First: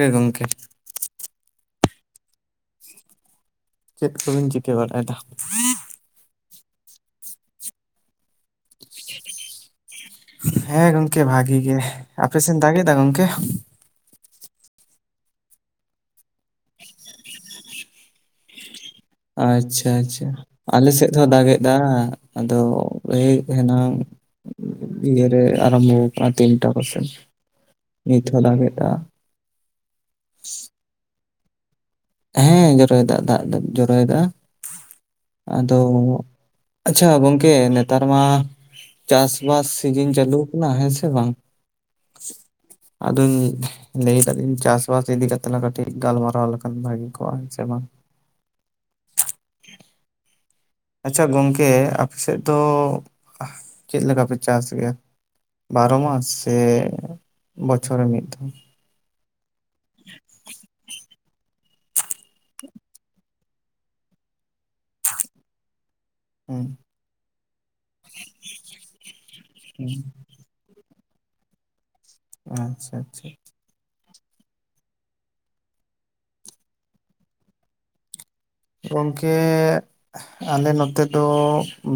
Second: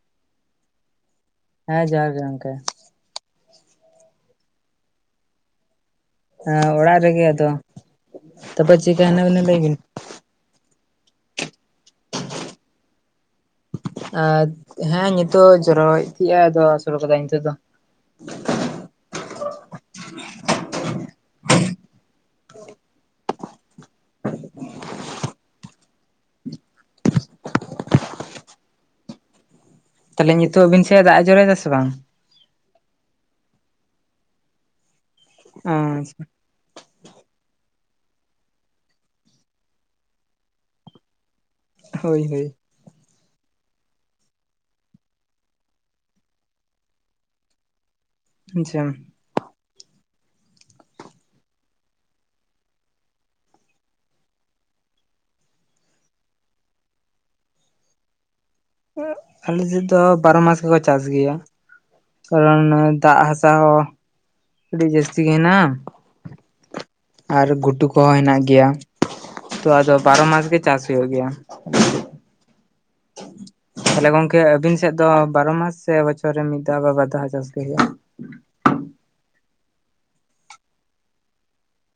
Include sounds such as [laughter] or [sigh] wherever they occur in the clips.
ᱮ ᱜᱚᱝᱠᱮ᱾ ᱦᱮᱸ ᱡᱚᱦᱟᱨ ᱜᱮ ᱜᱚᱝᱠᱮ᱾ ᱪᱮᱫ ᱠᱚ ᱵᱤᱱ ᱪᱤᱠᱟᱹ ᱵᱟᱲᱟᱭ ᱫᱟ? ᱮᱸ ᱚᱲᱟᱜ ᱨᱮ ᱜᱮ ᱟᱫᱚ ᱛᱚᱯᱮ ᱪᱤᱠᱟ ᱦᱮᱱᱟᱜ ᱵᱤᱱᱟ ᱞᱟᱹᱭ ᱵᱤᱱ? ᱦᱮᱸ ᱜᱚᱝᱠᱮ ᱵᱷᱟᱜᱤ ᱜᱮ ᱟᱯᱮ ᱥᱮᱱ ᱫᱟᱜᱮᱫᱟᱭ ᱜᱚᱝᱠᱮ? ᱮ ᱦᱮᱸ ᱱᱤᱛᱚᱜ ᱡᱚᱨᱚᱭ ᱛᱤᱜ ᱮ ᱟᱫᱚ ᱟᱹᱥᱳᱲ ᱟᱠᱟᱫᱟᱭ ᱱᱤᱛᱚᱜ ᱫᱚ᱾ ᱟᱪᱪᱷᱟ ᱟᱪᱪᱷᱟ᱾ ᱟᱞᱮ ᱥᱮᱫ ᱦᱚᱸ ᱫᱟᱜ ᱮᱫᱟ ᱟᱫᱚ ᱳᱭ ᱦᱮᱱᱟᱝ ᱤᱭᱟᱹ ᱨᱮ ᱟᱨᱟᱢᱵᱚ ᱠᱟᱜ-ᱟ ᱛᱤᱱᱴᱟ ᱠᱚᱥᱮᱱ ᱱᱤᱛ ᱦᱚᱸ ᱫᱟᱜᱮᱜ-ᱟ᱾ ᱛᱟᱦᱞᱮ ᱱᱤᱛᱚᱜ ᱟᱵᱤᱱ ᱥᱮᱜ ᱫᱟᱜ ᱮ ᱡᱚᱨᱚᱭ ᱫᱟ ᱥᱮ ᱵᱟᱝ? ᱦᱮᱸ ᱡᱚᱨᱚᱭᱮᱫᱟ ᱫᱟᱜ ᱫᱚ ᱡᱚᱨᱚᱭᱮᱫᱟ ᱟᱫᱚ ᱟᱪᱪᱷᱟ ᱜᱚᱝᱠᱮ ᱱᱮᱛᱟᱨ ᱢᱟ ᱪᱟᱥᱵᱟᱥ ᱥᱤᱡᱤᱱ ᱪᱟᱹᱞᱩ ᱠᱟᱱᱟ ᱦᱮᱸ ᱥᱮ ᱵᱟᱝ? ᱦᱳᱭ ᱦᱳᱭ ᱟᱫᱚᱧ ᱞᱟᱹᱭ ᱫᱟ ᱞᱤᱧ ᱪᱟᱥ ᱵᱟᱥ ᱤᱫᱤ ᱠᱟᱛᱮᱜ ᱞᱟᱝ ᱠᱟᱹᱴᱤᱡ ᱜᱟᱞᱢᱟᱨᱟᱣ ᱞᱟᱝ ᱵᱷᱟᱹᱜᱤ ᱠᱚᱜᱼᱟ ᱥᱮ ᱵᱟᱝ? ᱟᱪᱪᱷᱟ ᱟᱪᱪᱷᱟ ᱜᱚᱝᱠᱮ ᱟᱯᱮ ᱥᱮᱫ ᱫᱚ ᱪᱮᱫ ᱞᱮᱠᱟ ᱯᱮ ᱪᱟᱥ ᱜᱮᱭᱟ? ᱵᱟᱨᱚ ᱢᱟᱥ ᱥᱮ ᱵᱚᱪᱷᱚᱨ ᱨᱮ ᱢᱤᱫ ᱫᱷᱟᱣ? ᱟᱞᱮᱥᱮᱫ ᱫᱚ ᱵᱟᱨᱚ ᱢᱟᱥ ᱜᱮ ᱠᱚ ᱪᱟᱥ ᱜᱮᱭᱟ᱾ ᱠᱟᱨᱚᱱ ᱫᱟᱜ ᱦᱟᱥᱟ ᱦᱚᱸ ᱟᱹᱰᱤ ᱡᱟᱹᱥᱛᱤ ᱜᱮ ᱦᱮᱱᱟᱜ-ᱟ᱾ ᱦᱩᱸ ᱟᱨ ᱜᱷᱩᱴᱩ ᱠᱚ ᱦᱚᱸ ᱦᱮᱱᱟᱜ ᱜᱮᱭᱟ ᱛᱚ ᱟᱫᱚ ᱦᱩᱸ ᱵᱟᱨᱚ ᱢᱟᱥ ᱜᱮ ᱪᱟᱥ ᱦᱩᱭᱩᱜ ᱜᱮᱭᱟ᱾ ᱟᱪᱪᱷᱟ ᱟᱪᱪᱷᱟ ᱛᱟᱦᱞᱮ ᱜᱚᱝᱠᱮ ᱟᱵᱤᱱ ᱥᱮᱫ ᱫᱚ ᱵᱟᱨᱚ ᱢᱟᱥ ᱥᱮ ᱵᱚᱪᱷᱚᱨ ᱨᱮ ᱢᱤᱫ ᱫᱷᱟᱣ ᱵᱟ ᱵᱟᱨ ᱫᱷᱟᱣ ᱪᱟᱥ ᱦᱩᱭᱩᱜᱼᱟ? ᱜᱚᱝᱠᱮ ᱟᱞᱮ ᱱᱚᱛᱮ ᱫᱚ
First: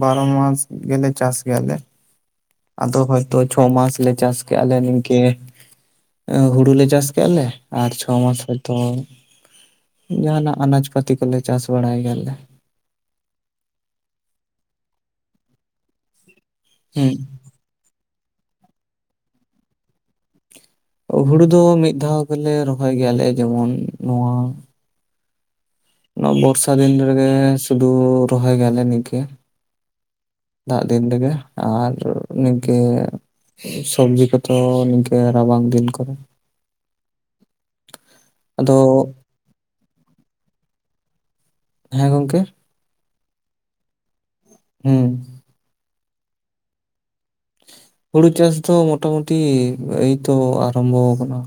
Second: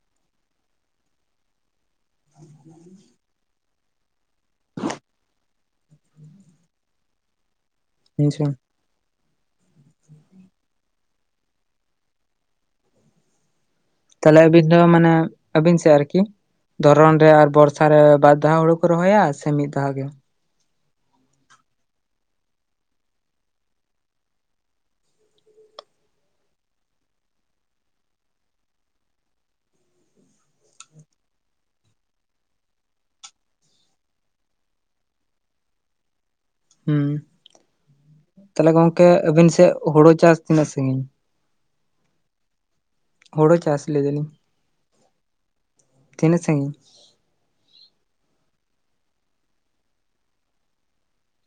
ᱵᱟᱨᱚ ᱢᱟᱥ ᱜᱮ ᱞᱮ ᱪᱟᱥ ᱜᱮᱭᱟ ᱞᱮ᱾ ᱟᱫᱚ ᱦᱚᱭᱛᱚ ᱪᱷᱚ ᱢᱟᱥ ᱞᱮ ᱪᱟᱥ ᱠᱮ-ᱟ ᱞᱮ ᱱᱤᱝᱠᱟᱹ ᱦᱩᱲᱩ ᱞᱮ ᱪᱟᱥ ᱠᱮᱜ-ᱟ ᱞᱮ ᱟᱨ ᱪᱷᱚ ᱢᱟᱥ ᱟᱪᱪᱷᱟ ᱦᱚᱭᱛᱚ ᱡᱟᱸᱦᱟᱱᱟᱜ ᱟᱱᱟᱡᱽ ᱯᱟᱹᱛᱤ ᱠᱚ ᱞᱮ ᱪᱟᱥ ᱵᱟᱲᱟᱭ ᱜᱮᱭᱟ ᱞᱮ᱾ ᱛᱟᱦᱞᱮ ᱟᱵᱤᱱ ᱫᱚ ᱢᱟᱱᱮ ᱟᱵᱤᱱ ᱥᱮᱫ ᱟᱨᱠᱤ ᱦᱩᱸ ᱫᱷᱚᱨᱚᱱ ᱨᱮ ᱟᱨ ᱵᱚᱨ ᱥᱟᱨᱮ ᱵᱟᱨ ᱫᱷᱟᱣ ᱦᱩᱲᱩ ᱠᱚ ᱨᱚᱦᱚᱭᱟ ᱥᱮ ᱢᱤᱫ ᱫᱷᱟᱣ ᱜᱮ? ᱦᱩᱲᱩ ᱫᱚ ᱢᱤᱫ ᱫᱷᱟᱣ ᱜᱮᱞᱮ ᱨᱚᱦᱚᱭ ᱜᱮᱭᱟ ᱞᱮ ᱡᱮᱢᱚᱱ ᱱᱚᱣᱟ ᱱᱚᱣᱟ ᱵᱚᱨᱥᱟ ᱫᱤᱱ ᱨᱮ ᱜᱮ ᱥᱩᱫᱩ ᱨᱚᱦᱚᱭ ᱜᱮᱭᱟ ᱞᱮ ᱱᱤᱝᱠᱟᱹ ᱫᱟᱜ ᱫᱤᱱ ᱨᱮ ᱜᱮ ᱟᱨ ᱱᱤᱝᱠᱟᱹ ᱥᱚᱵᱽᱡᱤ ᱠᱚ ᱛᱚ ᱱᱤᱝᱠᱟᱹ ᱨᱟᱵᱟᱝ ᱫᱤᱱ ᱠᱚ ᱨᱮ᱾ ᱦᱩᱸ ᱛᱟᱦᱞᱮ ᱟᱫᱚ ᱜᱚᱝᱠᱮ ᱟᱹᱵᱤᱱ ᱥᱮᱜ ᱦᱳᱲᱳ ᱪᱟᱥ ᱛᱤᱱᱟᱹᱜ ᱥᱟᱹᱜᱤᱧ? ᱦᱮᱸ ᱜᱚᱝᱠᱮ ᱦᱳᱲᱳ ᱪᱟᱥ ᱞᱮᱭ ᱫᱟᱞᱤᱧ᱾ ᱦᱩᱸ ᱛᱤᱱᱟᱹᱜ ᱥᱟᱺᱜᱤᱧ? ᱦᱩᱲᱩ ᱪᱟᱥ ᱫᱚ ᱢᱚᱴᱟᱢᱩᱴᱤ ᱮᱭᱛᱚ ᱟᱨᱚᱢᱵᱚ ᱠᱟᱱᱟ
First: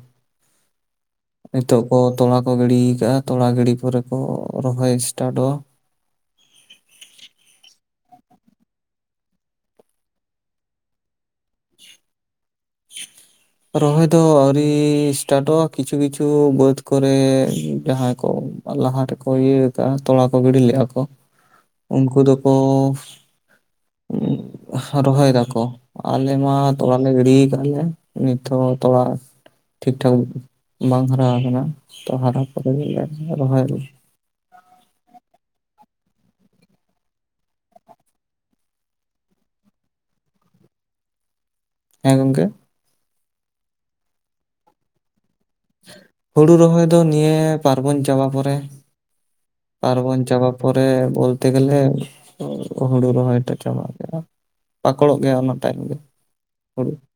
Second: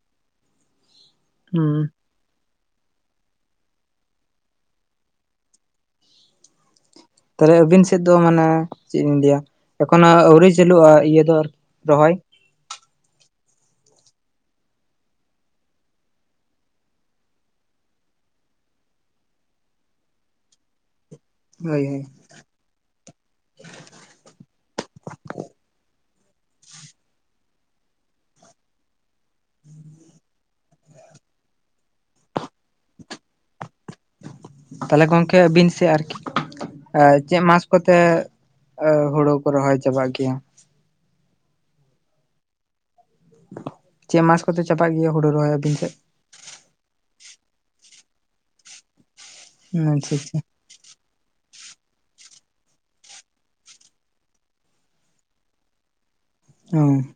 ᱱᱤᱛᱚᱜ ᱦᱩᱸ ᱠᱚ ᱛᱚᱲᱟ ᱠᱚ ᱜᱤᱲᱤ ᱠᱟᱜᱼᱟ ᱛᱚᱲᱟ ᱜᱤᱲᱤ ᱯᱚᱨᱮ ᱠᱚ ᱨᱚᱦᱚᱭ ᱥᱴᱟᱴᱚᱜᱼᱟ ᱛᱟᱦᱞᱮ ᱟᱹᱵᱤᱱ ᱥᱮᱫ ᱫᱚ ᱢᱟᱱᱮ ᱪᱮᱫ ᱤᱧ ᱞᱟᱹᱭᱟ ᱮᱠᱷᱚᱱᱳ ᱟᱹᱣᱨᱤ ᱪᱟᱹᱞᱩᱜᱼᱟ ᱤᱭᱟᱹ ᱫᱚ ᱟᱨ [unintelligible] ᱨᱚᱦᱚᱭ? [inaudible] ᱨᱚᱦᱚᱭ ᱫᱚ ᱟᱹᱣᱨᱤ ᱥᱴᱟᱴᱚᱜᱼᱟ ᱠᱤᱪᱷᱩ ᱠᱤᱪᱷᱩ ᱵᱟᱹᱫᱽ ᱠᱚ ᱨᱮ ᱡᱟᱦᱟᱸᱭ ᱠᱚ ᱞᱟᱦᱟ ᱨᱮᱠᱚ ᱤᱭᱟᱹ ᱠᱟᱜ-ᱟ ᱛᱚᱲᱟ ᱠᱚ ᱜᱤᱰᱤ ᱞᱮᱜᱼᱟ ᱠᱚ ᱦᱳᱭ ᱩᱱᱠᱩ ᱫᱚ [inaudible] [inaudible] ᱨᱚᱦᱚᱭ ᱫᱟ ᱠᱚ ᱟᱞᱮ ᱢᱟ ᱛᱚᱲᱟ ᱞᱮ ᱜᱤᱲᱤ ᱠᱟᱞᱮ ᱱᱤᱛᱦᱚᱸ ᱛᱚᱲᱟ ᱴᱷᱤᱠ ᱴᱷᱟᱠ ᱵᱟᱝ ᱦᱟᱨᱟ ᱠᱟᱱᱟ ᱛᱚ ᱦᱟᱨᱟ ᱯᱚᱨᱮ ᱜᱮ [unintelligible] ᱨᱚᱦᱚᱭᱟᱞ ᱛᱟᱦᱞᱮ ᱜᱚᱝᱠᱮ ᱟᱹᱵᱤᱱ ᱥᱮ ᱟᱨᱠᱤ ᱮ ᱪᱮᱫ ᱢᱟᱥ ᱠᱚᱛᱮ ᱦᱳᱲᱳ ᱠᱚ ᱨᱚᱦᱚᱭ ᱪᱟᱵᱟᱜ ᱜᱮᱭᱟ? ᱦᱮᱸ ᱜᱚᱝᱠᱮ ᱪᱮᱫ ᱢᱟᱥ ᱠᱚᱛᱮ ᱪᱟᱵᱟᱜ ᱜᱮᱭᱟ ᱦᱳᱲᱳ ᱨᱚᱦᱚᱭ ᱟᱹᱵᱤᱱ ᱥᱮᱫ? ᱦᱩᱲᱩ ᱨᱚᱦᱚᱭ ᱫᱚ ᱱᱤᱭᱟᱹ ᱯᱟᱨᱵᱚᱱ ᱪᱟᱵᱟ ᱯᱚᱨᱮ ᱯᱟᱨᱵᱚᱱ ᱟᱪᱪᱷᱟ ᱟᱪᱪᱷᱟ ᱪᱟᱵᱟ ᱯᱚᱨᱮ ᱵᱚᱞᱛᱮ ᱜᱮᱞᱮ ᱦᱩᱲᱩ ᱨᱚᱦᱚᱭ ᱴᱟ ᱪᱟᱵᱟᱜ ᱜᱮᱭᱟ ᱯᱟᱠᱚᱲᱚᱜ ᱜᱮᱭᱟ ᱚᱱᱟ ᱛᱟᱭᱱᱚᱢ ᱜᱮ ᱦᱩᱲᱩ, ᱦᱮᱸ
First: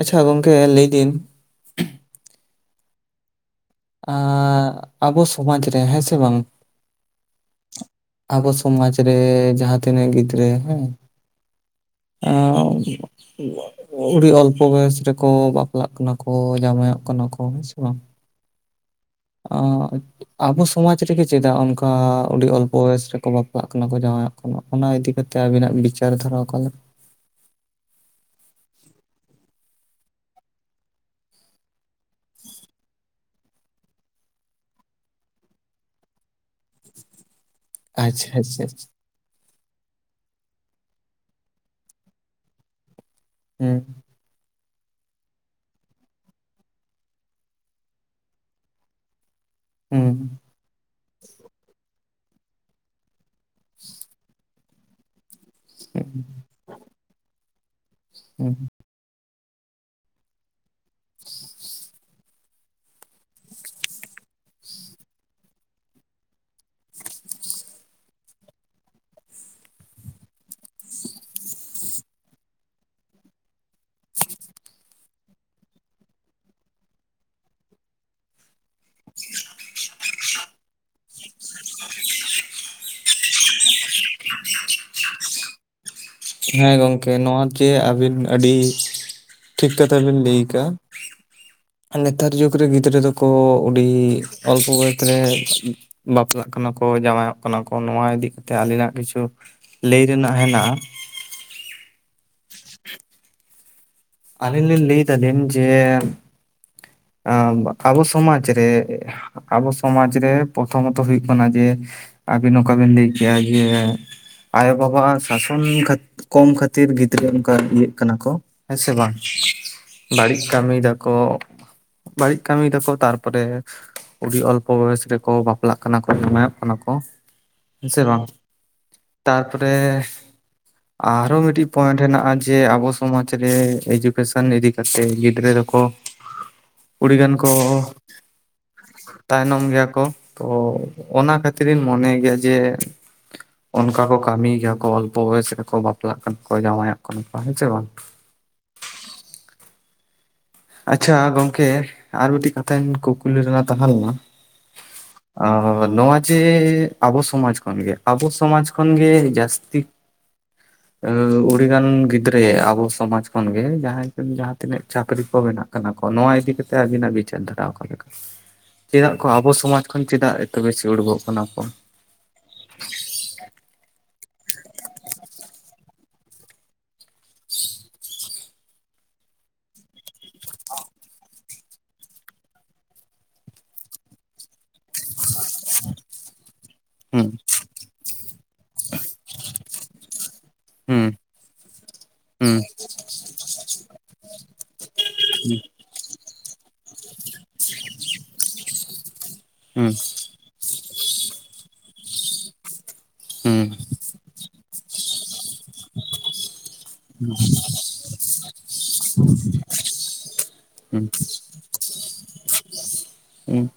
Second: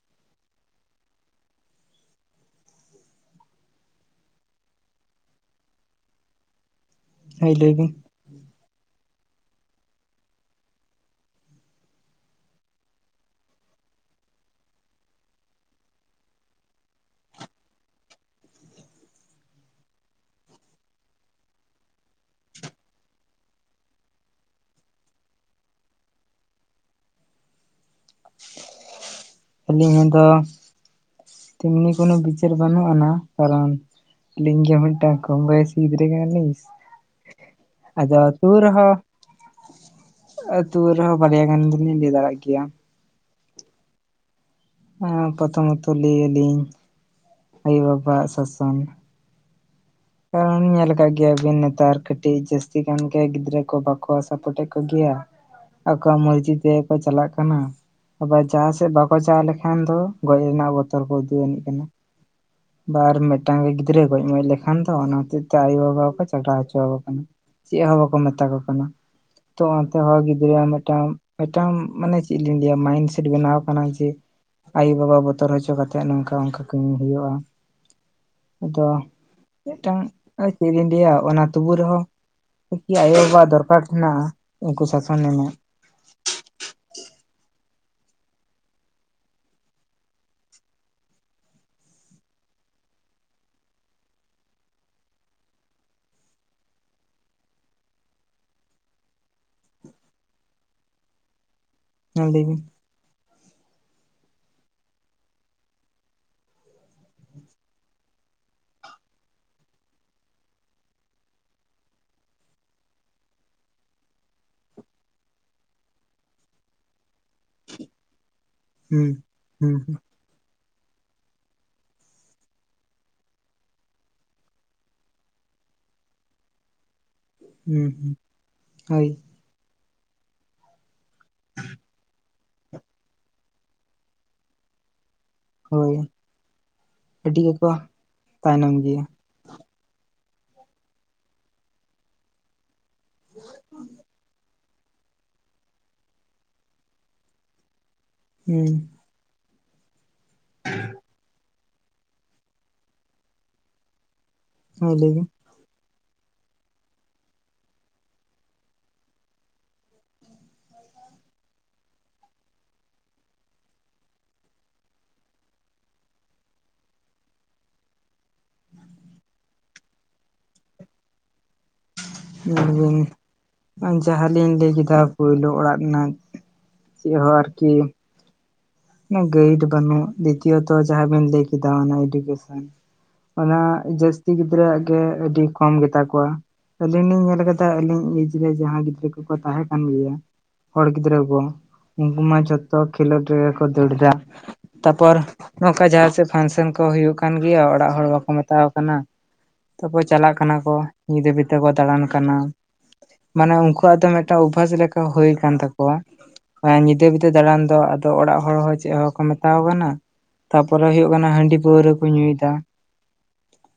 ᱟᱪᱪᱷᱟ ᱜᱚᱝᱠᱮ ᱞᱟᱹᱭᱫᱤᱧ ᱟᱸ ᱟᱵᱚ ᱥᱚᱢᱟᱡ ᱨᱮ ᱦᱮᱸ ᱥᱮ ᱵᱟᱝ ᱦᱳᱭ ᱞᱟᱹᱭ ᱵᱤᱱ ᱟᱵᱚ ᱥᱚᱢᱟᱡᱽ ᱨᱮ ᱡᱟᱦᱟᱸ ᱛᱤᱱᱟᱹᱜ ᱜᱤᱫᱽᱨᱟᱹ ᱦᱮᱸ [unintelligible] [unintelligible] ᱟᱹᱰᱤ ᱚᱞᱯᱚ ᱵᱚᱭᱚᱥ ᱨᱮᱠᱚ ᱵᱟᱯᱞᱟᱜ ᱠᱟᱱᱟ ᱠᱚ ᱡᱟᱢᱟᱭᱚᱜ ᱠᱟᱱᱟ ᱠᱚ ᱦᱮᱸ ᱥᱮ ᱵᱟᱝ ᱟ ᱟᱵᱚ ᱥᱚᱢᱟᱡᱽ ᱨᱮᱜᱮ ᱪᱮᱫᱟᱜ ᱚᱱᱠᱟ ᱟᱰᱤ ᱚᱞᱯᱚ ᱵᱚᱭᱚᱥ ᱨᱮᱠᱚ ᱵᱟᱯᱞᱟᱜ ᱠᱟᱱᱟ ᱠᱚ ᱡᱟᱣᱟᱭᱟᱜ [unintelligible] ᱚᱱᱟ ᱤᱫᱤ ᱠᱟᱛᱮ ᱟᱹᱵᱤᱱᱟᱜ ᱵᱤᱪᱟᱨ ᱫᱷᱟᱨᱟ ᱚᱠᱟ ᱞᱮᱠᱟ ᱟᱹᱞᱤᱧ ᱫᱚ ᱛᱮᱢᱱᱤ ᱠᱳᱱᱳ ᱵᱤᱪᱟᱹᱨ ᱵᱟᱹᱱᱩᱜ ᱟᱱᱟ ᱠᱟᱨᱚᱱ ᱟᱹᱞᱤᱝ ᱜᱮ ᱢᱤᱫᱴᱟᱱᱝ ᱠᱚᱢᱵᱚᱭᱥᱤ ᱜᱤᱫᱨᱟᱹ ᱠᱟᱱᱟ ᱞᱤᱧ ᱟᱫᱚ ᱟᱪᱪᱷᱟ ᱛᱟᱣ ᱟᱪᱪᱷᱟ ᱟᱪᱪᱷᱟ ᱨᱮᱦᱚᱸ ᱟᱹᱛᱩ ᱨᱮᱦᱚᱸ ᱵᱟᱨᱭᱟ ᱜᱟᱱ ᱫᱚᱞᱤᱧ ᱞᱟᱹᱭ ᱫᱟᱲᱮᱭᱟᱜ ᱜᱮᱭᱟ [unintelligible] ᱦᱮᱸ ᱯᱨᱚᱛᱷᱚᱢᱚᱛᱚ ᱞᱟᱹᱭᱟᱞᱤᱧ ᱟᱭᱳ ᱵᱟᱵᱟ ᱟᱜ ᱥᱟᱥᱟᱱ [unintelligible] ᱠᱟᱨᱚᱱ ᱧᱮᱞ ᱠᱟᱜ ᱜᱮᱭᱟᱵᱤᱱ ᱱᱮᱛᱟᱨ ᱠᱟᱹᱴᱤᱡ ᱡᱟᱹᱥ [unintelligible] ᱜᱟᱱ ᱜᱮ ᱜᱤᱫᱽᱨᱟᱹ ᱠᱚ ᱵᱟᱠᱚ ᱥᱟᱯᱳᱴᱮᱜ ᱠᱚᱜᱮᱭᱟ ᱟᱠᱚᱣᱟᱜ ᱢᱚᱨᱡᱤ ᱛᱮᱜᱮ ᱠᱚ ᱪᱟᱞᱟᱜ ᱠᱟᱱᱟ, ᱟᱵᱟᱨ ᱦᱩᱸ ᱡᱟᱦᱟᱸ ᱥᱮᱫ ᱵᱟᱠᱚ ᱪᱟᱣ ᱞᱮᱠᱷᱟᱱ ᱫᱚ ᱜᱚᱡ ᱨᱮᱱᱟᱜ ᱵᱚᱛᱚᱨ ᱠᱚ ᱩᱫᱩᱜ ᱟᱹᱱᱤᱡ ᱠᱟᱱᱟ᱾ [unintelligible] ᱢᱮᱫᱴᱟᱝ ᱜᱮ ᱜᱤᱫᱽᱨᱟᱹ ᱜᱚᱡ ᱢᱚᱡ ᱞᱮᱠᱷᱟᱱ ᱠᱷᱟᱱ ᱫᱚ ᱚᱱᱟ ᱦᱚᱛᱮᱡᱛᱮ ᱟᱭᱳ ᱵᱟᱵᱟ ᱦᱚᱠᱚ ᱪᱟᱴᱟᱣ ᱦᱚᱪᱚ ᱟᱠᱚ ᱠᱟᱱᱟ ᱪᱮᱫ ᱦᱚᱸ ᱵᱟᱠᱚ ᱢᱮᱛᱟ ᱠᱚ ᱠᱟᱱᱟ ᱛᱚ ᱚᱱᱛᱮᱦᱚ ᱜᱤᱫᱽᱨᱟᱹᱣᱟᱜ ᱢᱤᱫᱴᱟᱝ ᱢᱤᱫᱴᱟᱝ ᱢᱟᱱᱮ ᱪᱮᱫ ᱞᱤᱧ ᱞᱟᱹᱭᱟ ᱢᱟᱭᱤᱱᱥᱮᱴ ᱵᱮᱱᱟᱣ ᱠᱟᱱᱟ ᱡᱮ ᱟᱭᱳᱼᱵᱟᱵᱟ ᱵᱚᱛᱚᱨ ᱦᱚᱪᱚ ᱠᱟᱛᱮᱫ ᱱᱚᱝᱠᱟ ᱚᱱᱠᱟ ᱠᱟᱹᱢᱤ ᱦᱩᱭᱩᱜᱼᱟ, ᱟᱫᱚ ᱢᱤᱫᱴᱟᱝ [unintelligible] ᱪᱮᱫ ᱞᱤᱧ ᱞᱟᱹᱭᱟ ᱚᱱᱟ ᱛᱩᱵᱩ ᱨᱮᱦᱚᱸ ᱠᱤ ᱟᱭᱳᱼᱵᱟᱵᱟ ᱫᱚᱨᱠᱟᱨ ᱢᱮᱱᱟᱜᱟ ᱩᱱᱠᱩ ᱥᱟᱥᱚᱱ ᱮᱢᱚᱜ ᱦᱮᱸ ᱜᱚᱝᱠᱮ ᱱᱚᱣᱟ ᱡᱮ ᱟᱵᱤᱱ ᱟᱹᱰᱤ ᱴᱷᱤᱠ ᱠᱟᱛᱷᱟ ᱵᱮᱱ ᱞᱟᱹᱭ ᱠᱟᱜᱼᱟ ᱱᱮᱛᱟᱨ ᱡᱩᱜᱽ ᱨᱮ ᱜᱤᱫᱽᱨᱟᱹ ᱫᱚᱠᱚ ᱚᱰᱤ ᱚᱞᱯᱚ ᱵᱚᱭᱚᱥ ᱨᱮ ᱵᱟᱯᱞᱟᱜ ᱠᱟᱱᱟ ᱠᱚ ᱡᱟᱣᱟᱭᱚᱜ ᱠᱟᱱᱟ ᱠᱚ ᱱᱚᱣᱟ ᱤᱫᱤ ᱠᱟᱛᱮᱫ ᱟᱹᱞᱤᱧᱱᱟᱜ ᱠᱤᱪᱷᱩ ᱞᱟᱹᱭ ᱨᱮᱱᱟᱜ ᱦᱮᱱᱟᱜᱼᱟ ᱦᱮᱸ ᱞᱟᱹᱭ ᱵᱤᱱ᱾ ᱟᱹᱞᱤᱧ ᱞᱤᱧ ᱞᱟᱹᱭ ᱫᱟᱞᱮᱢ ᱡᱮ ᱟᱸ ᱟᱵᱚ ᱥᱚᱢᱟᱡ ᱨᱮ ᱟᱵᱚ ᱥᱚᱢᱟᱡ ᱨᱮ ᱯᱨᱚᱛᱷᱚᱢᱚᱛᱚ ᱦᱩᱭᱩᱜ ᱠᱟᱱᱟ ᱡᱮ ᱟᱹᱵᱤᱱ ᱚᱠᱟ ᱵᱤᱱ ᱞᱟᱹᱭ ᱠᱮᱭᱟ ᱡᱮ ᱟᱭᱳ-ᱵᱟᱵᱟ ᱟᱜ ᱥᱟᱥᱚᱱ ᱠᱷᱟᱛ ᱠᱚᱢ ᱠᱷᱟᱹᱛᱤᱨ ᱜᱤᱫᱽᱨᱟᱹ ᱚᱝ ᱠᱟ ᱤᱭᱟᱹᱜ ᱠᱟᱱᱟ ᱠᱚ ᱦᱮᱸᱥᱮ ᱦᱩᱸ ᱵᱟᱝ ᱦᱩᱸ ᱦᱩᱸ ᱵᱟᱹᱲᱤᱡ ᱠᱟᱹᱢᱤ ᱫᱟᱠᱚ ᱾ ᱵᱟᱹᱲᱤᱡ ᱠᱟᱹᱢᱤ ᱫᱟᱠᱚ ᱛᱟᱨᱯᱚᱨᱮ ᱟᱹᱰᱤ ᱚᱞᱯᱚ ᱵᱚᱭᱮᱥ ᱨᱮᱠᱚ ᱵᱟᱯᱞᱟᱜ ᱠᱟᱱᱟ ᱠᱚ ᱡᱟᱢᱟᱭᱚᱜ ᱠᱟᱱᱟ ᱠᱚ᱾ ᱦᱮᱸᱥᱮ ᱦᱩᱸ ᱵᱟᱝ ᱦᱳᱭ ᱛᱟᱨᱯᱚᱨᱮ ᱟᱨᱦᱚ ᱢᱤᱫᱴᱤᱡ ᱯᱚᱭᱮᱱᱴ ᱦᱮᱸᱱᱟᱜᱼᱟ ᱡᱮ ᱟᱵᱚ ᱥᱚᱢᱟᱡ ᱨᱮ ᱮᱰᱩᱠᱮᱥᱚᱱᱤᱫᱤ ᱡᱟᱛᱮ ᱜᱤᱫᱽᱨᱟᱹ ᱫᱚᱠᱚ ᱦᱳᱭ ᱠᱩᱲᱤ ᱜᱟᱱ ᱟᱹᱰᱤ ᱠᱚ ᱜᱮᱠᱚ ᱛᱟᱭᱱᱚᱢ ᱜᱮᱭᱟ ᱛᱟᱭᱱᱚᱢ ᱜᱮᱭᱟ ᱠᱚ ᱛᱚ ᱚᱱᱟ ᱠᱷᱟᱹᱛᱤᱨ ᱤᱧ ᱢᱚᱱᱮ ᱜᱮᱭᱟ ᱡᱮ ᱚᱱᱠᱟ ᱠᱚ ᱠᱟᱹᱢᱤᱭ ᱜᱮᱭᱟ ᱠᱚ ᱚᱞᱯᱚ ᱵᱚᱭᱚᱥ ᱨᱮ ᱠᱚ ᱵᱟᱯᱞᱟ ᱠᱟᱱᱟ ᱚᱠᱚᱭ ᱡᱟᱶᱟᱭᱚᱜ ᱠᱟᱱ ᱛᱟᱠᱚᱣᱟ ᱦᱮᱸᱥᱮ ᱵᱟᱝ? ᱦᱩᱸ᱾ ᱟᱪᱪᱷᱟ ᱜᱚᱢᱠᱮ ᱟᱨ ᱢᱤᱫᱴᱤᱡ ᱠᱟᱛᱷᱟᱧ ᱠᱩᱠᱞᱤ ᱨᱮᱱᱟᱜ ᱛᱟᱦᱮᱸ ᱞᱮᱱᱟ, ᱦᱮᱸ ᱞᱟᱹᱭ ᱵᱤᱱ। ᱚ ᱱᱚᱣᱟ ᱡᱮ ᱟᱵᱚ ᱥᱚᱢᱟᱡ ᱠᱷᱚᱱ ᱜᱮ᱾ ᱟᱵᱚ ᱥᱚᱢᱟᱡ ᱠᱷᱚᱱᱜᱮ ᱡᱟᱹᱥᱛᱤ ᱦᱩᱸ [inaudible] ᱮ ᱩᱰᱤᱲᱜᱟᱱ ᱜᱤᱫᱽᱨᱟᱹ ᱟᱵᱚ ᱥᱚᱢᱟᱡ ᱠᱷᱚᱱ ᱜᱮ ᱡᱟᱦᱟᱸᱭ ᱡᱟᱦᱟᱸ ᱛᱤᱱᱟᱹᱜ ᱪᱟᱹᱠᱨᱤ ᱠᱚ ᱵᱮᱱᱟᱜ ᱠᱟᱱᱟ ᱠᱚ ᱱᱚᱣᱟ ᱤᱫᱤ ᱠᱟᱛᱮ ᱟᱹᱵᱤᱱᱟᱜ ᱵᱤᱪᱟᱹᱨ ᱫᱷᱟᱨᱟ ᱚᱠᱟᱮ ᱞᱮᱠᱟ? ᱪᱮᱫᱟᱜ ᱠᱚ ᱟᱵᱚ ᱥᱚᱢᱟᱡ ᱠᱷᱚᱱ ᱪᱮᱫᱟᱜ ᱮᱛᱚ ᱵᱮᱥᱤ ᱩᱰᱠᱚᱜ ᱠᱟᱱᱟ ᱠᱚ? ᱡᱮᱢᱚᱱ ᱡᱟᱦᱟᱸ ᱞᱤᱧ ᱞᱟᱹᱭ ᱠᱮᱫᱟ ᱯᱳᱭᱞᱳ ᱚᱲᱟᱜ ᱨᱮᱱᱟᱜ ᱪᱮᱜ ᱦᱚᱸ ᱟᱨᱠᱤ ᱚᱱᱟ ᱜᱟᱹᱭᱤᱰ ᱵᱟᱹᱱᱩᱜ ᱫᱤᱛᱤᱭᱚᱛᱚ ᱡᱟᱦᱟᱸ ᱵᱤᱱ ᱞᱟᱹᱭ ᱠᱮᱫᱟ ᱚᱱᱟ ᱮᱰᱩᱠᱮᱥᱚᱱ ᱚᱱᱟ ᱡᱟᱹᱥᱛᱤ ᱜᱤᱫᱽᱨᱟᱹᱣᱟᱜ ᱜᱮ ᱟᱹᱰᱤ ᱠᱚᱢ ᱜᱮ ᱛᱟᱠᱚᱣᱟ। ᱟᱹᱞᱤᱧ ᱞᱤᱧ ᱦᱩᱸ ᱧᱮᱞ ᱠᱟᱫᱟ ᱟᱹᱞᱤᱧ ᱮᱡ ᱨᱮ ᱡᱟᱦᱟᱸᱭ ᱜᱤᱫᱽᱨᱟᱹ ᱠᱚᱠᱚ ᱛᱟᱦᱮᱸ ᱠᱟᱱ ᱜᱮᱭᱟ, ᱦᱚᱲ ᱦᱩᱸ ᱜᱤᱫᱽᱨᱟᱹ ᱠᱚ, ᱩᱝᱠᱩ ᱢᱟ ᱦᱩᱸ ᱡᱷᱚᱛᱚ ᱠᱷᱮᱞᱳᱰ ᱨᱮᱜᱮ ᱠᱚ ᱫᱟᱹᱲ ᱫᱟ᱾ ᱛᱟᱯᱚᱨ ᱱᱚᱝᱠᱟ ᱡᱟᱦᱟᱸᱥᱮᱫ ᱯᱷᱟᱱᱥᱮᱱ ᱠᱚ ᱦᱩᱭᱩᱜᱭ ᱠᱟᱱ ᱜᱮᱭᱟ᱾ ᱚᱲᱟᱜ ᱦᱚᱲ ᱵᱟᱠᱚ ᱢᱮᱛᱟᱠᱚ ᱠᱟᱱᱟ। ᱦᱩᱸ ᱛᱟᱯᱚᱨ ᱪᱟᱞᱟᱜ ᱠᱟᱱᱟ ᱠᱚ᱾ ᱧᱤᱫ ᱫᱷᱟᱹᱵᱤᱡ ᱛᱮᱠᱚ ᱫᱟᱬᱟᱱ ᱠᱟᱱᱟ, ᱢᱟᱱᱮ ᱦᱩᱸ ᱩᱝᱠᱩ ᱣᱟᱜ ᱫᱚ ᱢᱤᱫᱴᱟᱝ ᱚᱵᱽᱵᱷᱟᱥ ᱞᱮᱠᱟ ᱦᱩᱭ ᱟᱠᱟᱱ ᱛᱟᱠᱚᱣᱟ᱾ ᱧᱤᱫᱟᱹ ᱵᱤᱫᱟᱹ ᱫᱟᱬᱟᱱ ᱫᱚ ᱟᱫᱚ ᱚᱲᱟᱜ ᱦᱚᱲ ᱪᱮᱫ ᱦᱚᱸ ᱵᱟᱠᱚ ᱢᱮᱛᱟᱠᱚ ᱠᱟᱱᱟ, ᱛᱟᱨᱯᱚᱨᱮ ᱦᱩᱸ ᱦᱩᱭᱩᱜ ᱠᱟᱱᱟ ᱦᱟᱺᱰᱤ ᱯᱟᱹᱣᱨᱟᱹ ᱠᱚ ᱧᱩᱭᱫᱟ। ᱦᱩᱸ᱾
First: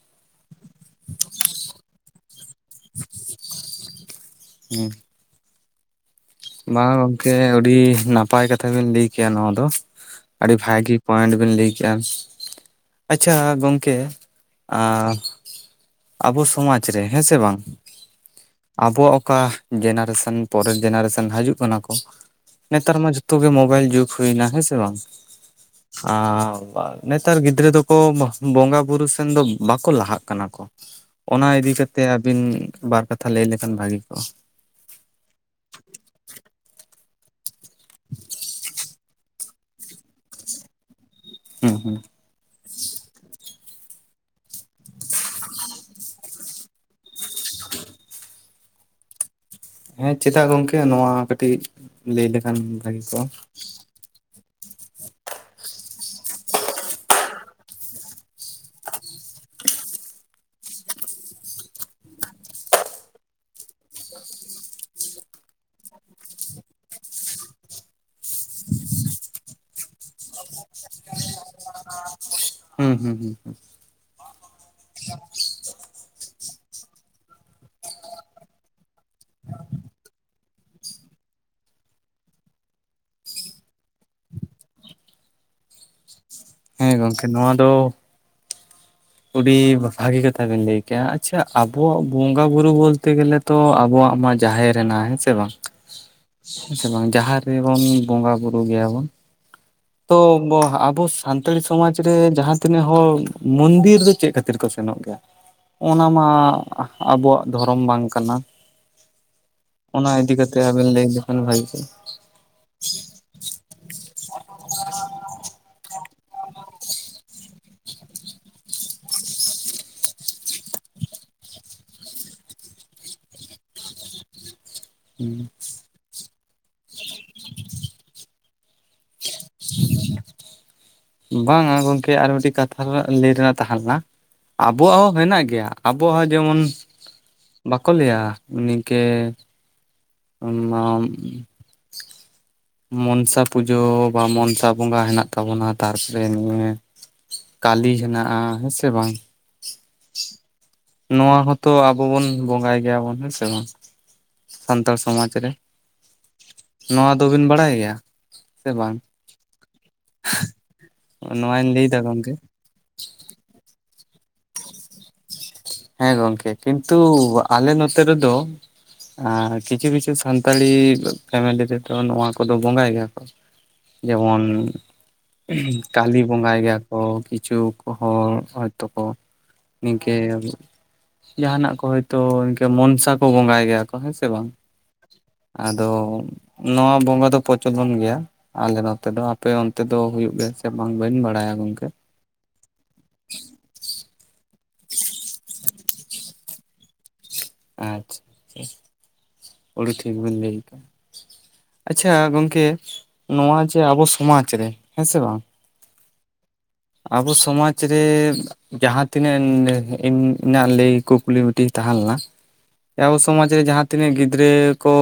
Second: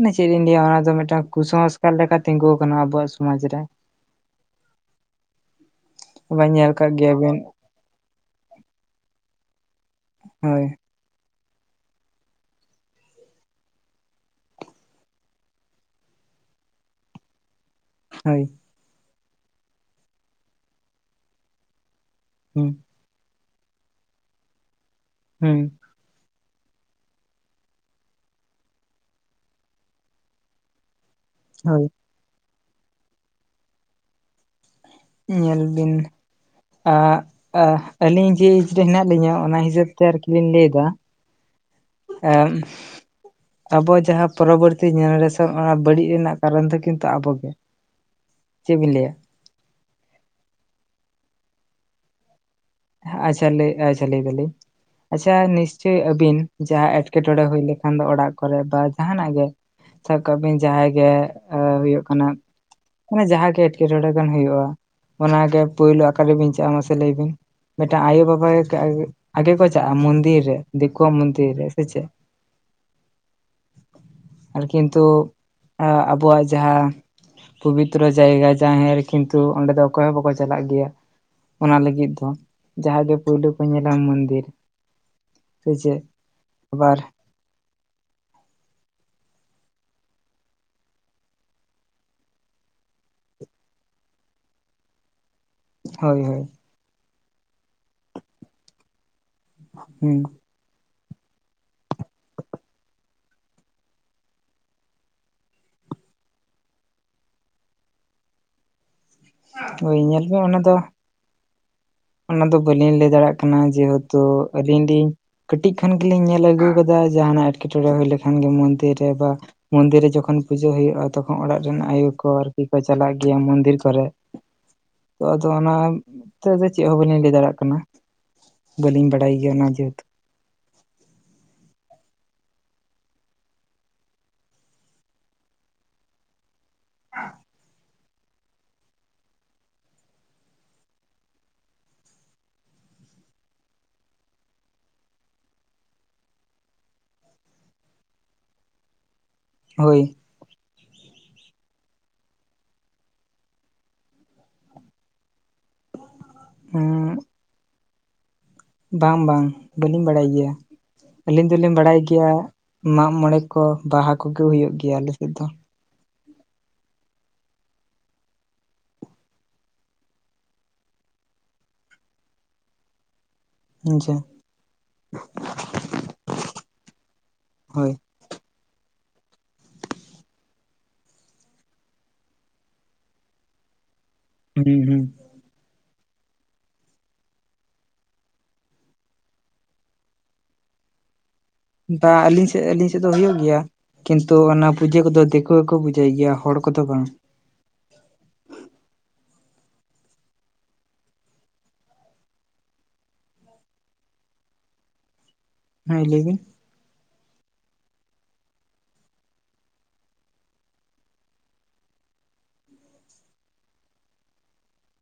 ᱢᱟᱱᱮ ᱪᱮᱫ ᱤᱧ ᱞᱟᱹᱭᱟ ᱚᱱᱟ ᱫᱚ ᱢᱤᱫᱴᱟᱝ ᱠᱩᱥᱚᱝᱥᱠᱟᱨ ᱞᱮᱠᱟ ᱛᱤᱸᱜᱩ ᱟᱠᱟᱱᱟ ᱟᱵᱚᱣᱟᱜ ᱥᱚᱢᱟᱡ ᱨᱮ। ᱦᱩᱸ᱾ ᱧᱮᱞ ᱠᱟᱜ ᱵᱟᱝ ᱜᱚᱝᱠᱮ ᱜᱮᱭᱟᱵᱤᱱ ᱩᱰᱤ ᱱᱟᱯᱟᱭ ᱠᱟᱛᱷᱟ ᱵᱤᱱ ᱞᱟᱹᱭ ᱠᱮᱭᱟ ᱱᱚᱣᱟ ᱫᱚ᱾ ᱟᱹᱰᱤ ᱦᱳᱭ ᱵᱷᱟᱜᱤ ᱯᱚᱭᱮᱱᱴ ᱵᱤᱱ ᱞᱟᱹᱭ ᱠᱮᱜᱼᱟ᱾ ᱟᱪᱪᱷᱟ ᱜᱚᱝᱠᱮ ᱟᱵᱚ ᱥᱚᱢᱟᱡ ᱨᱮ ᱦᱮᱸᱥᱮ ᱵᱟᱝ ᱦᱳᱭ᱾ ᱟᱵᱚᱣᱟᱜ ᱚᱠᱟ ᱡᱮᱱᱟᱨᱮᱥᱚᱱ ᱯᱚᱨᱮᱨ ᱡᱮᱱᱟᱨᱮᱥᱚᱱ ᱦᱟᱡᱩᱜ ᱠᱟᱱᱟ ᱠᱚ᱾ ᱦᱩᱸ ᱱᱮᱛᱟᱨ ᱢᱟ ᱡᱷᱚ ᱛᱚ ᱜᱮ ᱢᱳᱵᱟᱭᱤᱞ ᱡᱩᱜ ᱦᱩᱭᱱᱟ ᱦᱮᱸᱥᱮ ᱵᱟᱝ? ᱦᱩᱸ ᱟᱸ ᱱᱮᱛᱟᱨ ᱜᱤᱫᱽᱨᱟᱹ ᱫᱚᱠᱚ ᱵᱚᱸᱜᱟ ᱵᱩᱨᱩ ᱥᱮᱱ ᱫᱚ ᱵᱟᱠᱚ ᱞᱟᱦᱟᱜ ᱠᱟᱱᱟ ᱠᱚ। ᱦ [inaudible] ᱚᱱᱟ ᱤᱫᱤ ᱠᱟᱛᱮ ᱟᱹᱵᱤᱱ ᱵᱟᱨ ᱠᱟᱛᱷᱟ ᱞᱟᱹᱭ ᱞᱮᱠᱷᱟᱱ ᱵᱷᱟᱹᱜᱤ ᱠᱚᱜᱼᱟ। ᱧᱮᱞ ᱵᱤᱱ ᱟᱜ ᱟ ᱟᱹᱞᱤᱧ ᱡᱮ ᱨᱮ ᱮᱡᱨᱮ ᱦᱮᱱᱟᱸᱜ ᱟᱹᱞᱤᱧ ᱦᱚᱸ ᱚᱱᱟ ᱦᱤᱥᱟᱹᱵ ᱛᱮ ᱟᱨᱠᱤ ᱞᱤᱧ ᱞᱟᱹᱭ ᱮᱫᱟ᱾ ᱦᱩᱸ ᱦᱩᱸ ᱮᱸ ᱟᱵᱚ ᱡᱟᱦᱟᱸ ᱯᱚᱨᱚᱵᱚᱨᱛᱤ ᱡᱮᱱᱟᱨᱮᱥᱚᱱ ᱚᱱᱟ ᱵᱟᱹᱲᱤᱡ ᱨᱮᱱᱟᱜ ᱼᱼ ᱠᱟᱨᱚᱱ ᱫᱚ ᱠᱤᱱᱛᱩ ᱟᱵᱚ ᱜᱮ᱾ ᱪᱮᱫ ᱵᱤᱱ ᱞᱟᱹᱭᱟ? ᱦᱮᱸ ᱪᱮᱫᱟᱜ ᱜᱚᱝᱠᱮ? ᱱᱚᱣᱟ ᱠᱟᱹᱴᱤᱡ ᱞᱟᱹᱭ ᱞᱮᱠᱷᱟᱱ! ᱵᱷᱟᱹᱜᱤ ᱠᱚᱜᱼᱟ ᱟᱪᱪᱷᱟ ᱞᱮᱜᱼᱟ ᱟᱪᱪᱷᱟ ᱞᱟᱹᱭ ᱫᱟᱹᱞᱤᱧ। ᱟᱪᱪᱷᱟ ᱱᱤᱥᱪᱳᱭ ᱟᱹᱵᱤᱱ᱾ ᱡᱟᱦᱟᱸ ᱮᱸᱴᱠᱮᱴᱚᱬᱮ ᱦᱩᱭ ᱞᱮᱠᱷᱟᱱ ᱫᱚ ᱚᱲᱟᱜ ᱠᱚ ᱨᱮ ᱵᱟ ᱡᱟᱦᱟᱱᱟᱜ ᱜᱮ ᱼᱼ ᱥᱟᱵ ᱠᱟᱜ ᱵᱤᱱ ᱡᱟᱦᱟᱸᱭ ᱜᱮ ᱦᱩᱭᱩᱜ ᱠᱟᱱᱟ᱾ ᱢᱟᱱᱮ ᱡᱟᱦᱟᱸ ᱜᱮ ᱮᱴᱠᱮᱴᱚᱬᱮ ᱜᱟᱱ ᱦᱩᱭᱩᱜᱼᱟ ᱚᱱᱟᱜᱮ ᱯᱩᱭᱞᱩ ᱟᱠᱟ ᱨᱮ ᱵᱤᱱ ᱪᱟᱜᱼᱟ ᱢᱟᱥᱮ ᱞᱟᱹᱭ ᱵᱤᱱ? ᱢᱤᱫᱴᱟᱝ ᱟᱭᱳᱼᱵᱟᱵᱟ ᱟᱜᱮ ᱠᱚ ᱪᱟᱜᱼᱟ ᱢᱚᱱᱫᱤᱨ ᱨᱮ ᱫᱤᱠᱩᱣᱟ ᱢᱚᱱᱫᱤᱨ ᱨᱮ᱾ ᱥᱮ ᱪᱮᱫ? ᱦᱩᱸ ᱦᱩᱸ ᱦᱩᱸ ᱟᱨ ᱠᱤᱱᱛᱩ ᱟ ᱟᱵᱚᱣᱟᱜ ᱡᱟᱦᱟᱸ ᱼᱼ ᱯᱚᱵᱤᱛᱨᱚ ᱡᱟᱭᱜᱟ ᱡᱟᱦᱮᱨ ᱠᱤᱱᱛᱩ ᱚᱸᱰᱮ ᱫᱚ ᱚᱠᱚᱭ ᱦᱚᱸ ᱵᱟᱠᱚ ᱪᱟᱞᱟᱜ ᱜᱮᱭᱟ। ᱚᱱᱟ ᱞᱟᱹᱜᱤᱫ ᱫᱚ। ᱡᱟᱦᱟᱸ ᱜᱮ ᱯᱩᱭᱞᱩ ᱠᱚ ᱧᱮᱞᱟ ᱢᱚᱱᱫᱤᱨ᱾ ᱥᱮ ᱪᱮᱫ? [unintelligible] [inaudible] ᱱᱚᱣᱟ ᱫᱚ ᱼᱼ [inaudible] ᱩᱰᱤ ᱵᱷᱟᱹᱜᱤ ᱠᱟᱛᱷᱟ ᱵᱤᱱ ᱞᱟᱹᱭ ᱠᱮᱜᱼᱟ᱾ ᱟᱪᱪᱷᱟ ᱟᱵᱚᱣᱟᱜ ᱵᱚᱸᱜᱟ ᱵᱩᱨᱩ ᱵᱚᱞ ᱛᱮ ᱜᱮᱞᱮ ᱼᱼ ᱛᱚ ᱟᱵᱚᱣᱟᱜ ᱢᱟ ᱡᱟᱦᱮᱨ ᱦᱮᱱᱟᱜᱼᱟ᱾ ᱦᱮᱸ ᱥᱮ ᱵᱟᱝ? ᱦᱳᱭ ᱦᱳᱭᱼᱼ ᱦᱮᱸ ᱥᱮ ᱵᱟᱝ ᱡᱟᱦᱟᱸ ᱨᱮᱵᱚᱱ ᱵᱚᱸᱜᱟ ᱵᱩᱨᱩ ᱜᱮᱭᱟ ᱵᱚᱱ᱾ ᱦᱩᱸ ᱛᱚ ᱵᱚ ᱟᱵᱚ ᱼᱼ ᱥᱟᱱᱛᱟᱲᱤ ᱥᱚᱢᱟᱡᱽ ᱨᱮ ᱡᱟᱦᱟ ᱛᱤᱱᱟᱹᱜ ᱦᱚᱲ ᱢᱚᱱᱫᱤᱨ ᱨᱮ ᱪᱮᱫ ᱠᱷᱟᱹᱛᱤᱨ ᱠᱚ ᱥᱮᱱᱚᱜ ᱜᱮᱭᱟ ᱚᱱᱟ ᱢᱟ ᱟᱵᱚᱣᱟᱜ ᱫᱷᱚᱨᱚᱢ ᱵᱟᱝ ᱠᱟᱱᱟ᱾ ᱳᱭ ᱚᱱᱟ ᱧᱮᱞ ᱤᱫᱤ ᱢᱮ ᱠᱟᱛᱮ ᱫᱚ ᱟᱵᱮᱱ ᱞᱟᱹᱭ ᱞᱮᱠᱷᱟᱱ ᱵᱷᱟᱜᱤ ᱠᱚᱜᱼᱟ ᱚᱱᱟ ᱫᱚ ᱵᱟᱹᱞᱤᱧ ᱞᱟᱹᱭ ᱫᱟᱲᱮᱭᱟᱜ ᱠᱟᱱᱟ ᱡᱮᱦᱮᱛᱩ ᱟᱹᱞᱤᱧ ᱞᱤᱧᱼᱼ ᱠᱟᱹᱴᱤᱡ ᱠᱷᱚᱱ ᱜᱮᱞᱤᱧ ᱧᱮᱞ ᱟᱹᱜᱩ ᱠᱟᱫᱟ ᱡᱟᱦᱟᱱᱟᱜ ᱮᱸᱴᱠᱮᱴᱚᱸᱬᱮ ᱦᱩᱭ ᱞᱮᱠᱷᱟᱱ ᱜᱮ ᱢᱚᱱᱫᱤᱨ ᱨᱮ ᱵᱟᱼᱼ ᱢᱚᱱᱫᱤᱨ ᱨᱮ ᱡᱚᱠᱷᱚᱱ ᱯᱩᱡᱟᱹ ᱦᱩᱭᱩᱜᱼᱟ ᱛᱚᱠᱷᱚᱱ ᱚᱲᱟᱜ ᱨᱮᱱ ᱟᱭᱳ ᱠᱚ ᱟᱨᱠᱤ ᱠᱚ ᱪᱟᱞᱟᱜ ᱜᱮᱭᱟ ᱢᱚᱱᱫᱤᱨ ᱠᱚ ᱨᱮᱼᱼ ᱛᱚ ᱟᱫᱚ ᱚᱱᱟ ᱛᱮᱫᱚ ᱪᱮᱜ ᱦᱚ ᱵᱟᱹᱞᱤᱧ ᱞᱟᱹᱭ ᱫᱟᱲᱮᱭᱟᱜ ᱠᱟᱱᱟ ᱵᱟᱹᱞᱤᱧ ᱵᱟᱲᱟᱭ ᱜᱮᱭᱟ ᱱᱟ ᱡᱮᱦᱮᱛᱩᱼᱼ ᱵᱟᱝᱼᱟ ᱜᱚᱢᱠᱮ ᱟᱨ ᱢᱤᱜᱴᱤᱜ ᱠᱟᱛᱷᱟ ᱞᱟᱹᱭ ᱨᱮᱱᱟᱜ ᱛᱟᱦᱮ ᱞᱮᱱᱟ ᱟᱵᱚᱣᱟᱜ ᱦᱚᱸ ᱦᱮᱱᱟᱜ ᱜᱮᱭᱟ ᱟᱵᱚᱣᱟᱜ ᱦᱚᱸ ᱡᱮᱢᱚᱱᱼᱼ ᱵᱟᱠᱚ ᱞᱟᱹᱭᱟ ᱱᱤᱝᱠᱟᱹ [unintelligible] ᱢᱚᱱᱥᱟ ᱯᱩᱡᱟᱹ ᱵᱟ ᱢᱚᱱᱥᱟ ᱵᱚᱸᱜᱟ ᱦᱮᱱᱟᱜ ᱛᱟᱵᱚᱱᱟ ᱛᱟᱨᱯᱚᱨᱮ ᱱᱤᱭᱟᱹᱼᱼ ᱠᱟᱞᱤ ᱦᱮᱱᱟᱜᱼᱟ ᱦᱮᱸ ᱥᱮ ᱵᱟᱝᱼᱼ ᱦᱳᱭ ᱱᱚᱣᱟ ᱦᱚᱸ ᱛᱚ ᱟᱵᱚ ᱵᱚᱱ ᱵᱚᱸᱜᱟᱭ ᱜᱮᱭᱟ ᱵᱚᱱ ᱦᱮᱸ ᱥᱮ ᱵᱟᱝ ᱥᱟᱱᱛᱟᱲ ᱥᱚᱢᱟᱡᱽ ᱨᱮ ᱱᱚᱣᱟ ᱫᱚ ᱵᱤᱱ ᱵᱟᱲᱟᱭ ᱜᱮᱭᱟ ᱵᱟᱝ ᱵᱟᱝ ᱵᱟᱹᱞᱤᱧ ᱵᱟᱲᱟᱭ ᱜᱮᱭᱟ ᱟᱹᱞᱤᱧ ᱱᱚᱣᱟᱧ ᱫᱚᱞᱤᱧ ᱵᱟᱲᱟᱭ ᱞᱟᱹᱭᱫᱟ ᱜᱮᱭᱟ ᱜᱚᱝᱠᱮ ᱢᱟᱜᱢᱚᱬᱮ ᱠᱚ ᱵᱟᱦᱟ ᱠᱚ ᱜᱮ ᱦᱩᱭᱩᱜ ᱜᱮᱭᱟ ᱟᱞᱮ ᱥᱮᱫ ᱫᱚᱼᱼ ᱦᱮᱸ ᱜᱚᱝᱠᱮ ᱠᱤᱱᱛᱩ ᱟᱞᱮ ᱱᱚᱛᱮ ᱨᱮ ᱫᱚᱼᱼ ᱟᱸ ᱠᱤᱪᱷᱩ ᱠᱤᱪᱷᱩ ᱥᱟᱱᱛᱟᱞᱤ ᱯᱷᱮᱢᱮᱞᱤ ᱨᱮ ᱫᱚ ᱱᱚᱣᱟ ᱠᱚ ᱫᱚ ᱵᱚᱸᱜᱟᱭ ᱜᱮᱭᱟ ᱠᱚ ᱦᱮᱸᱥᱮ ᱡᱮᱢᱚᱱ ᱠᱟᱞᱤ ᱵᱚᱸᱜᱟᱭ ᱜᱮᱭᱟ ᱠᱚ ᱠᱤᱼᱼ ᱦᱳᱭ [unintelligible] ᱦᱚᱲ ᱦᱚᱭᱛᱚ ᱠᱚ ᱱᱤᱝᱠᱟᱹ ᱡᱟᱦᱟᱱᱟᱜ ᱠᱚ ᱦᱳᱭᱛᱳ ᱤᱱᱠᱟᱹ ᱢᱚᱱᱥᱟ ᱠᱚ ᱵᱚᱸᱜᱟᱭ ᱜᱮᱭᱟ ᱠᱚ᱾ ᱦᱮᱸ ᱥᱮ ᱵᱟᱝ ᱦᱩᱸ ᱦᱩᱸ ᱟᱫᱚ ᱱᱚᱣᱟ ᱵᱚᱸᱜᱟ ᱫᱚ ᱯᱨᱚᱪᱚᱞᱚᱱ ᱜᱮᱭᱟ ᱟᱞᱮ ᱱᱚᱛᱮ ᱫᱚ ᱟᱯᱮ ᱚᱱᱛᱮ ᱫᱚ ᱦᱩᱭᱩᱜ ᱜᱮᱭᱟ ᱥᱮ ᱵᱟᱝ ᱵᱟᱹᱧ ᱵᱟᱲᱟᱭᱟ ᱜᱚᱝᱠᱮᱼᱼ ᱟᱹᱞᱤᱧ ᱥᱮᱫ ᱟᱹᱞᱤᱧ ᱥᱮᱫ ᱫᱚ ᱦᱳᱭᱳᱜ ᱜᱮᱭᱟ ᱠᱤᱱᱛᱩ ᱚᱱᱟ ᱯᱩᱡᱟᱹ ᱠᱚᱫᱚ ᱫᱤᱠᱩ ᱜᱮᱠᱚ ᱯᱩᱡᱟᱹᱭ ᱜᱮᱭᱟ ᱦᱚᱲ ᱠᱚᱫᱚ ᱵᱟᱝ᱾ ᱟᱪᱪᱷᱟ, ᱚᱰᱤ ᱴᱷᱤᱠ ᱵᱤᱱ ᱞᱟᱹᱭ ᱠᱟᱜᱼᱟ᱾ ᱟᱪᱪᱷᱟ ᱜᱚᱝᱠᱮ ᱱᱚᱣᱟ ᱡᱮ ᱟᱵᱚ ᱥᱚᱢᱟᱡᱽ ᱨᱮ ᱦᱮᱸ ᱥᱮ ᱵᱟᱝ᱾ ᱦᱮᱸ ᱞᱟᱹᱭ ᱵᱤᱱ ᱟᱵᱚ ᱥᱚᱢᱟᱡᱽ ᱨᱮ ᱡᱟᱸᱦᱟ ᱛᱤᱱᱟᱹᱜ [unintelligible] ᱤᱧᱟᱜ ᱞᱟᱹᱭ ᱠᱩᱠᱞᱤ ᱢᱤᱜᱴᱤᱜ ᱛᱟᱦᱮ ᱞᱮᱱᱟ᱾ ᱟᱵᱚ ᱥᱚᱢᱟᱡᱽ ᱨᱮ ᱡᱟᱸᱦᱟ ᱛᱤᱱᱟᱹᱜ ᱜᱤᱫᱽᱨᱟᱹ ᱠᱚ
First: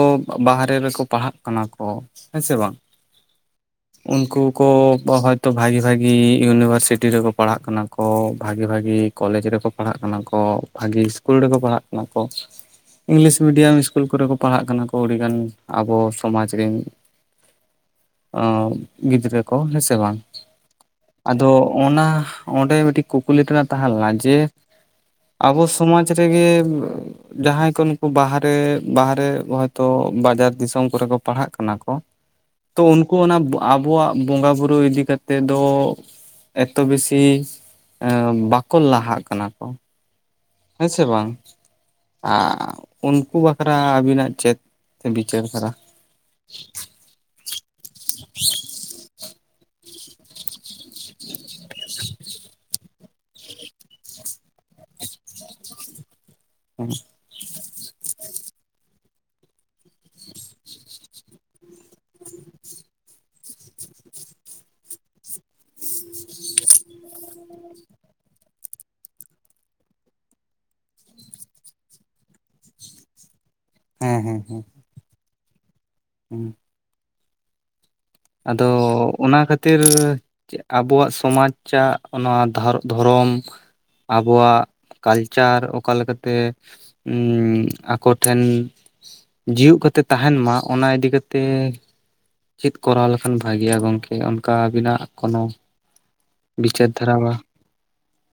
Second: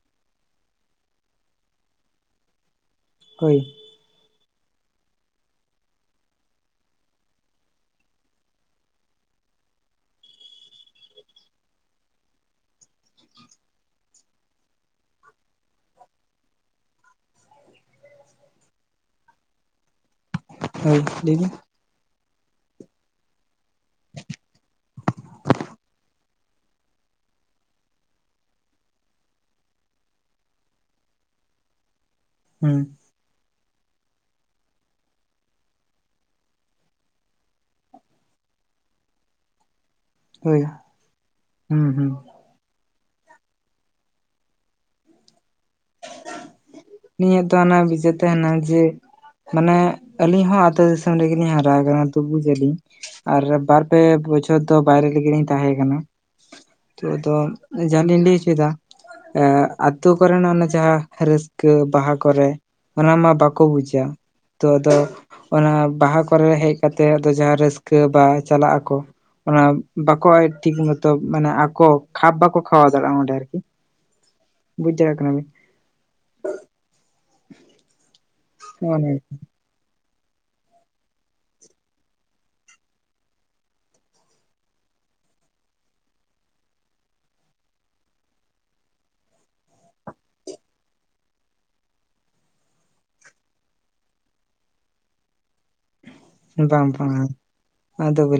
ᱵᱟᱦᱨᱮ ᱨᱮᱠᱚ ᱯᱟᱲᱦᱟᱜ ᱠᱟᱱᱟ ᱠᱚ ᱦᱮᱸ ᱥᱮ ᱵᱟᱝ᱾ ᱦᱳᱭ ᱩᱱᱠᱩ ᱠᱚ ᱦᱚᱭᱛᱚ ᱵᱷᱟᱜᱮ ᱵᱷᱟᱜᱤ ᱤᱭᱩᱱᱤᱵᱷᱟᱨᱥᱤᱴᱤ ᱨᱮᱠᱚ ᱯᱟᱲᱦᱟᱜ ᱠᱟᱱᱟ᱾ ᱠᱚ ᱵᱷᱟᱜᱮ ᱵᱷᱟᱜᱤ ᱠᱚᱞᱮᱡᱽ ᱨᱮᱠᱚ ᱯᱟᱲᱦᱟᱜ ᱠᱟᱱᱟ ᱠᱚ ᱵᱷᱟᱜᱤ ᱤᱥᱠᱩᱞ ᱨᱮᱠᱚ ᱯᱟᱲᱦᱟᱜ ᱠᱟᱱᱟ ᱠᱚ᱾ ᱤᱝᱞᱤᱥ ᱢᱤᱰᱤᱭᱟᱢ ᱤᱥᱠᱩᱞ ᱠᱚᱨᱮ ᱠᱚ ᱯᱟᱲᱦᱟᱜ ᱠᱟᱱᱟ ᱠᱚ ᱟᱹᱰᱤ ᱜᱟᱱ ᱟᱵᱚ ᱥᱚᱢᱟᱡᱽ ᱨᱤᱱ᱾ ᱚᱸ ᱜᱤᱫᱽᱨᱟᱹ ᱠᱚ ᱦᱮᱸ ᱥᱮ ᱵᱟᱝ᱾ ᱦᱳᱭ ᱞᱟᱹᱭ ᱟᱫᱚ ᱵᱤᱱ ᱚᱱᱟ ᱚᱸᱰᱮ ᱢᱤᱫᱴᱤᱡ ᱠᱩᱠᱞᱤ ᱛᱮᱱᱟᱜ ᱛᱟᱦᱮ ᱞᱮᱱᱟ ᱡᱮ ᱟᱵᱚ ᱥᱚᱢᱟᱡᱽ ᱨᱮᱜᱮ ᱡᱟᱸᱦᱟᱭ ᱠᱚ ᱱᱩᱠᱩ ᱵᱟᱦᱨᱮ ᱵᱟᱦᱨᱮ ᱦᱚᱭᱛᱳ ᱵᱟᱡᱟᱨ ᱫᱤᱥᱚᱢ ᱠᱚᱨᱮ ᱠᱚ ᱯᱟᱲᱦᱟᱜ ᱠᱟᱱᱟ ᱠᱚ, ᱦᱩᱸ ᱛᱚ ᱩᱱᱠᱩ, ᱚᱱᱟ ᱟᱵᱚᱣᱟᱜ ᱵᱚᱸᱜᱟ ᱵᱩᱨᱩ ᱤᱫᱤ ᱠᱟᱛᱮᱜ ᱫᱚ ᱮᱛᱚ ᱵᱮᱥᱤ ᱵᱟᱠᱚ ᱞᱟᱦᱟᱜ ᱠᱟᱱᱟ ᱠᱚ᱾ ᱦᱳᱭ ᱦᱮᱸ ᱥᱮ ᱵᱟᱝ ᱦᱩᱸ ᱦᱩᱸ ᱟ ᱩᱱᱠᱩ ᱵᱟᱠᱷᱨᱟ ᱟᱹᱵᱤᱱᱟᱜ ᱪᱮᱫ ᱵᱤᱪᱟᱹᱨ ᱫᱷᱟᱨᱟ᱾ ᱱᱤᱭᱟᱹ ᱫᱚ ᱚᱱᱟ ᱵᱤᱪᱟᱹᱨ ᱛᱟᱦᱮᱱᱟ ᱡᱮ, ᱢᱟᱱᱮ ᱟᱹᱞᱤᱧ ᱦᱚ ᱟᱛᱳ ᱫᱤᱥᱚᱢ ᱨᱮᱜᱮᱞᱤᱧ ᱦᱟᱨᱟ ᱟᱠᱟᱱᱟ ᱛᱚ ᱵᱩᱡᱽ ᱟ‌ᱞᱤᱧ᱾ ᱟᱨ ᱵᱟᱨ ᱯᱮ ᱵᱚᱪᱷᱚᱨ ᱫᱚ ᱵᱟᱭᱨᱮ ᱨᱮᱜᱮ ᱞᱤᱧ ᱛᱟᱦᱮ ᱠᱟᱱᱟ᱾ [unintelligible] ᱫᱚ ᱡᱟᱸᱦᱟ ᱞᱤᱧ ᱞᱟᱹᱭ ᱦᱚᱪᱚᱭᱮᱫᱟ ᱟᱛᱳ ᱠᱚᱨᱮᱱ ᱚᱱᱮ ᱡᱟᱸᱦᱟᱸ ᱨᱟᱹᱥᱠᱟᱹ ᱵᱟᱦᱟ ᱠᱚᱨᱮ, ᱚᱱᱟᱢᱟ ᱵᱟᱠᱚ ᱵᱩᱡᱟ᱾ ᱛᱚ ᱫᱚ ᱚᱱᱟ ᱵᱟᱦᱟ ᱠᱚᱨᱮ ᱦᱮᱡ ᱠᱟᱛᱮ ᱟᱫᱚ ᱡᱟᱸᱦᱟᱸ ᱨᱟᱹᱥᱠᱟᱹ ᱵᱟ ᱪᱟᱞᱟᱜ ᱟᱠᱚ᱾ ᱚᱱᱟ ᱵᱟᱠᱚ ᱟᱭ ᱴᱷᱤᱠ ᱢᱚᱛᱚ ᱢᱟᱱᱮ ᱟᱠᱚ ᱠᱷᱟᱯ ᱵᱟᱠᱚ ᱠᱷᱟᱣᱟᱣ ᱫᱟᱲᱮᱭᱟᱜᱼᱟ ᱚᱸᱰᱮ ᱟᱨᱠᱤ᱾ ᱦᱮᱸ ᱦᱮᱸ ᱦᱮᱸ ᱵᱩᱡ ᱫᱟᱲᱮᱭᱟᱜ ᱠᱟᱱᱟ ᱵᱤᱱ᱾ ᱦᱮᱸ [inaudible] ᱟᱫᱚ ᱱᱚᱜᱼᱚ ᱱᱚᱝᱠᱟ ᱚᱱᱟ ᱠᱷᱟᱹ ᱠᱷᱟᱹᱛᱤᱨ ᱟᱵᱚᱣᱟᱜ ᱥᱚᱢᱟᱡᱽ ᱪᱟᱜ ᱱᱚᱣᱟ ᱫᱷᱚᱨᱚᱢ ᱟᱵᱚᱣᱟᱜ ᱠᱟᱞᱪᱟᱨ ᱚᱠᱟ ᱞᱮᱠᱟ ᱛᱮ ᱦᱩᱸ ᱟᱠᱚᱴᱷᱮᱱ ᱡᱤᱣᱮᱫ ᱠᱟᱛᱮ ᱛᱟᱦᱮᱱ ᱢᱟ ᱚᱱᱟ ᱤᱫᱤ ᱠᱟᱛᱮ ᱪᱮᱫ ᱠᱚᱨᱟᱣ ᱞᱮᱠᱷᱟᱱ ᱵᱷᱟᱜᱮᱭᱟ ᱜᱚᱝᱠᱮ ᱚᱱᱠᱟ ᱟᱵᱤᱱᱟᱜ ᱠᱳᱱᱳ ᱵᱟᱝ ᱵᱤᱪᱟᱹᱨ ᱵᱟᱝ ᱫᱷᱟᱨᱟ ᱵᱟ ᱟᱫᱚ ᱵᱟᱞᱤ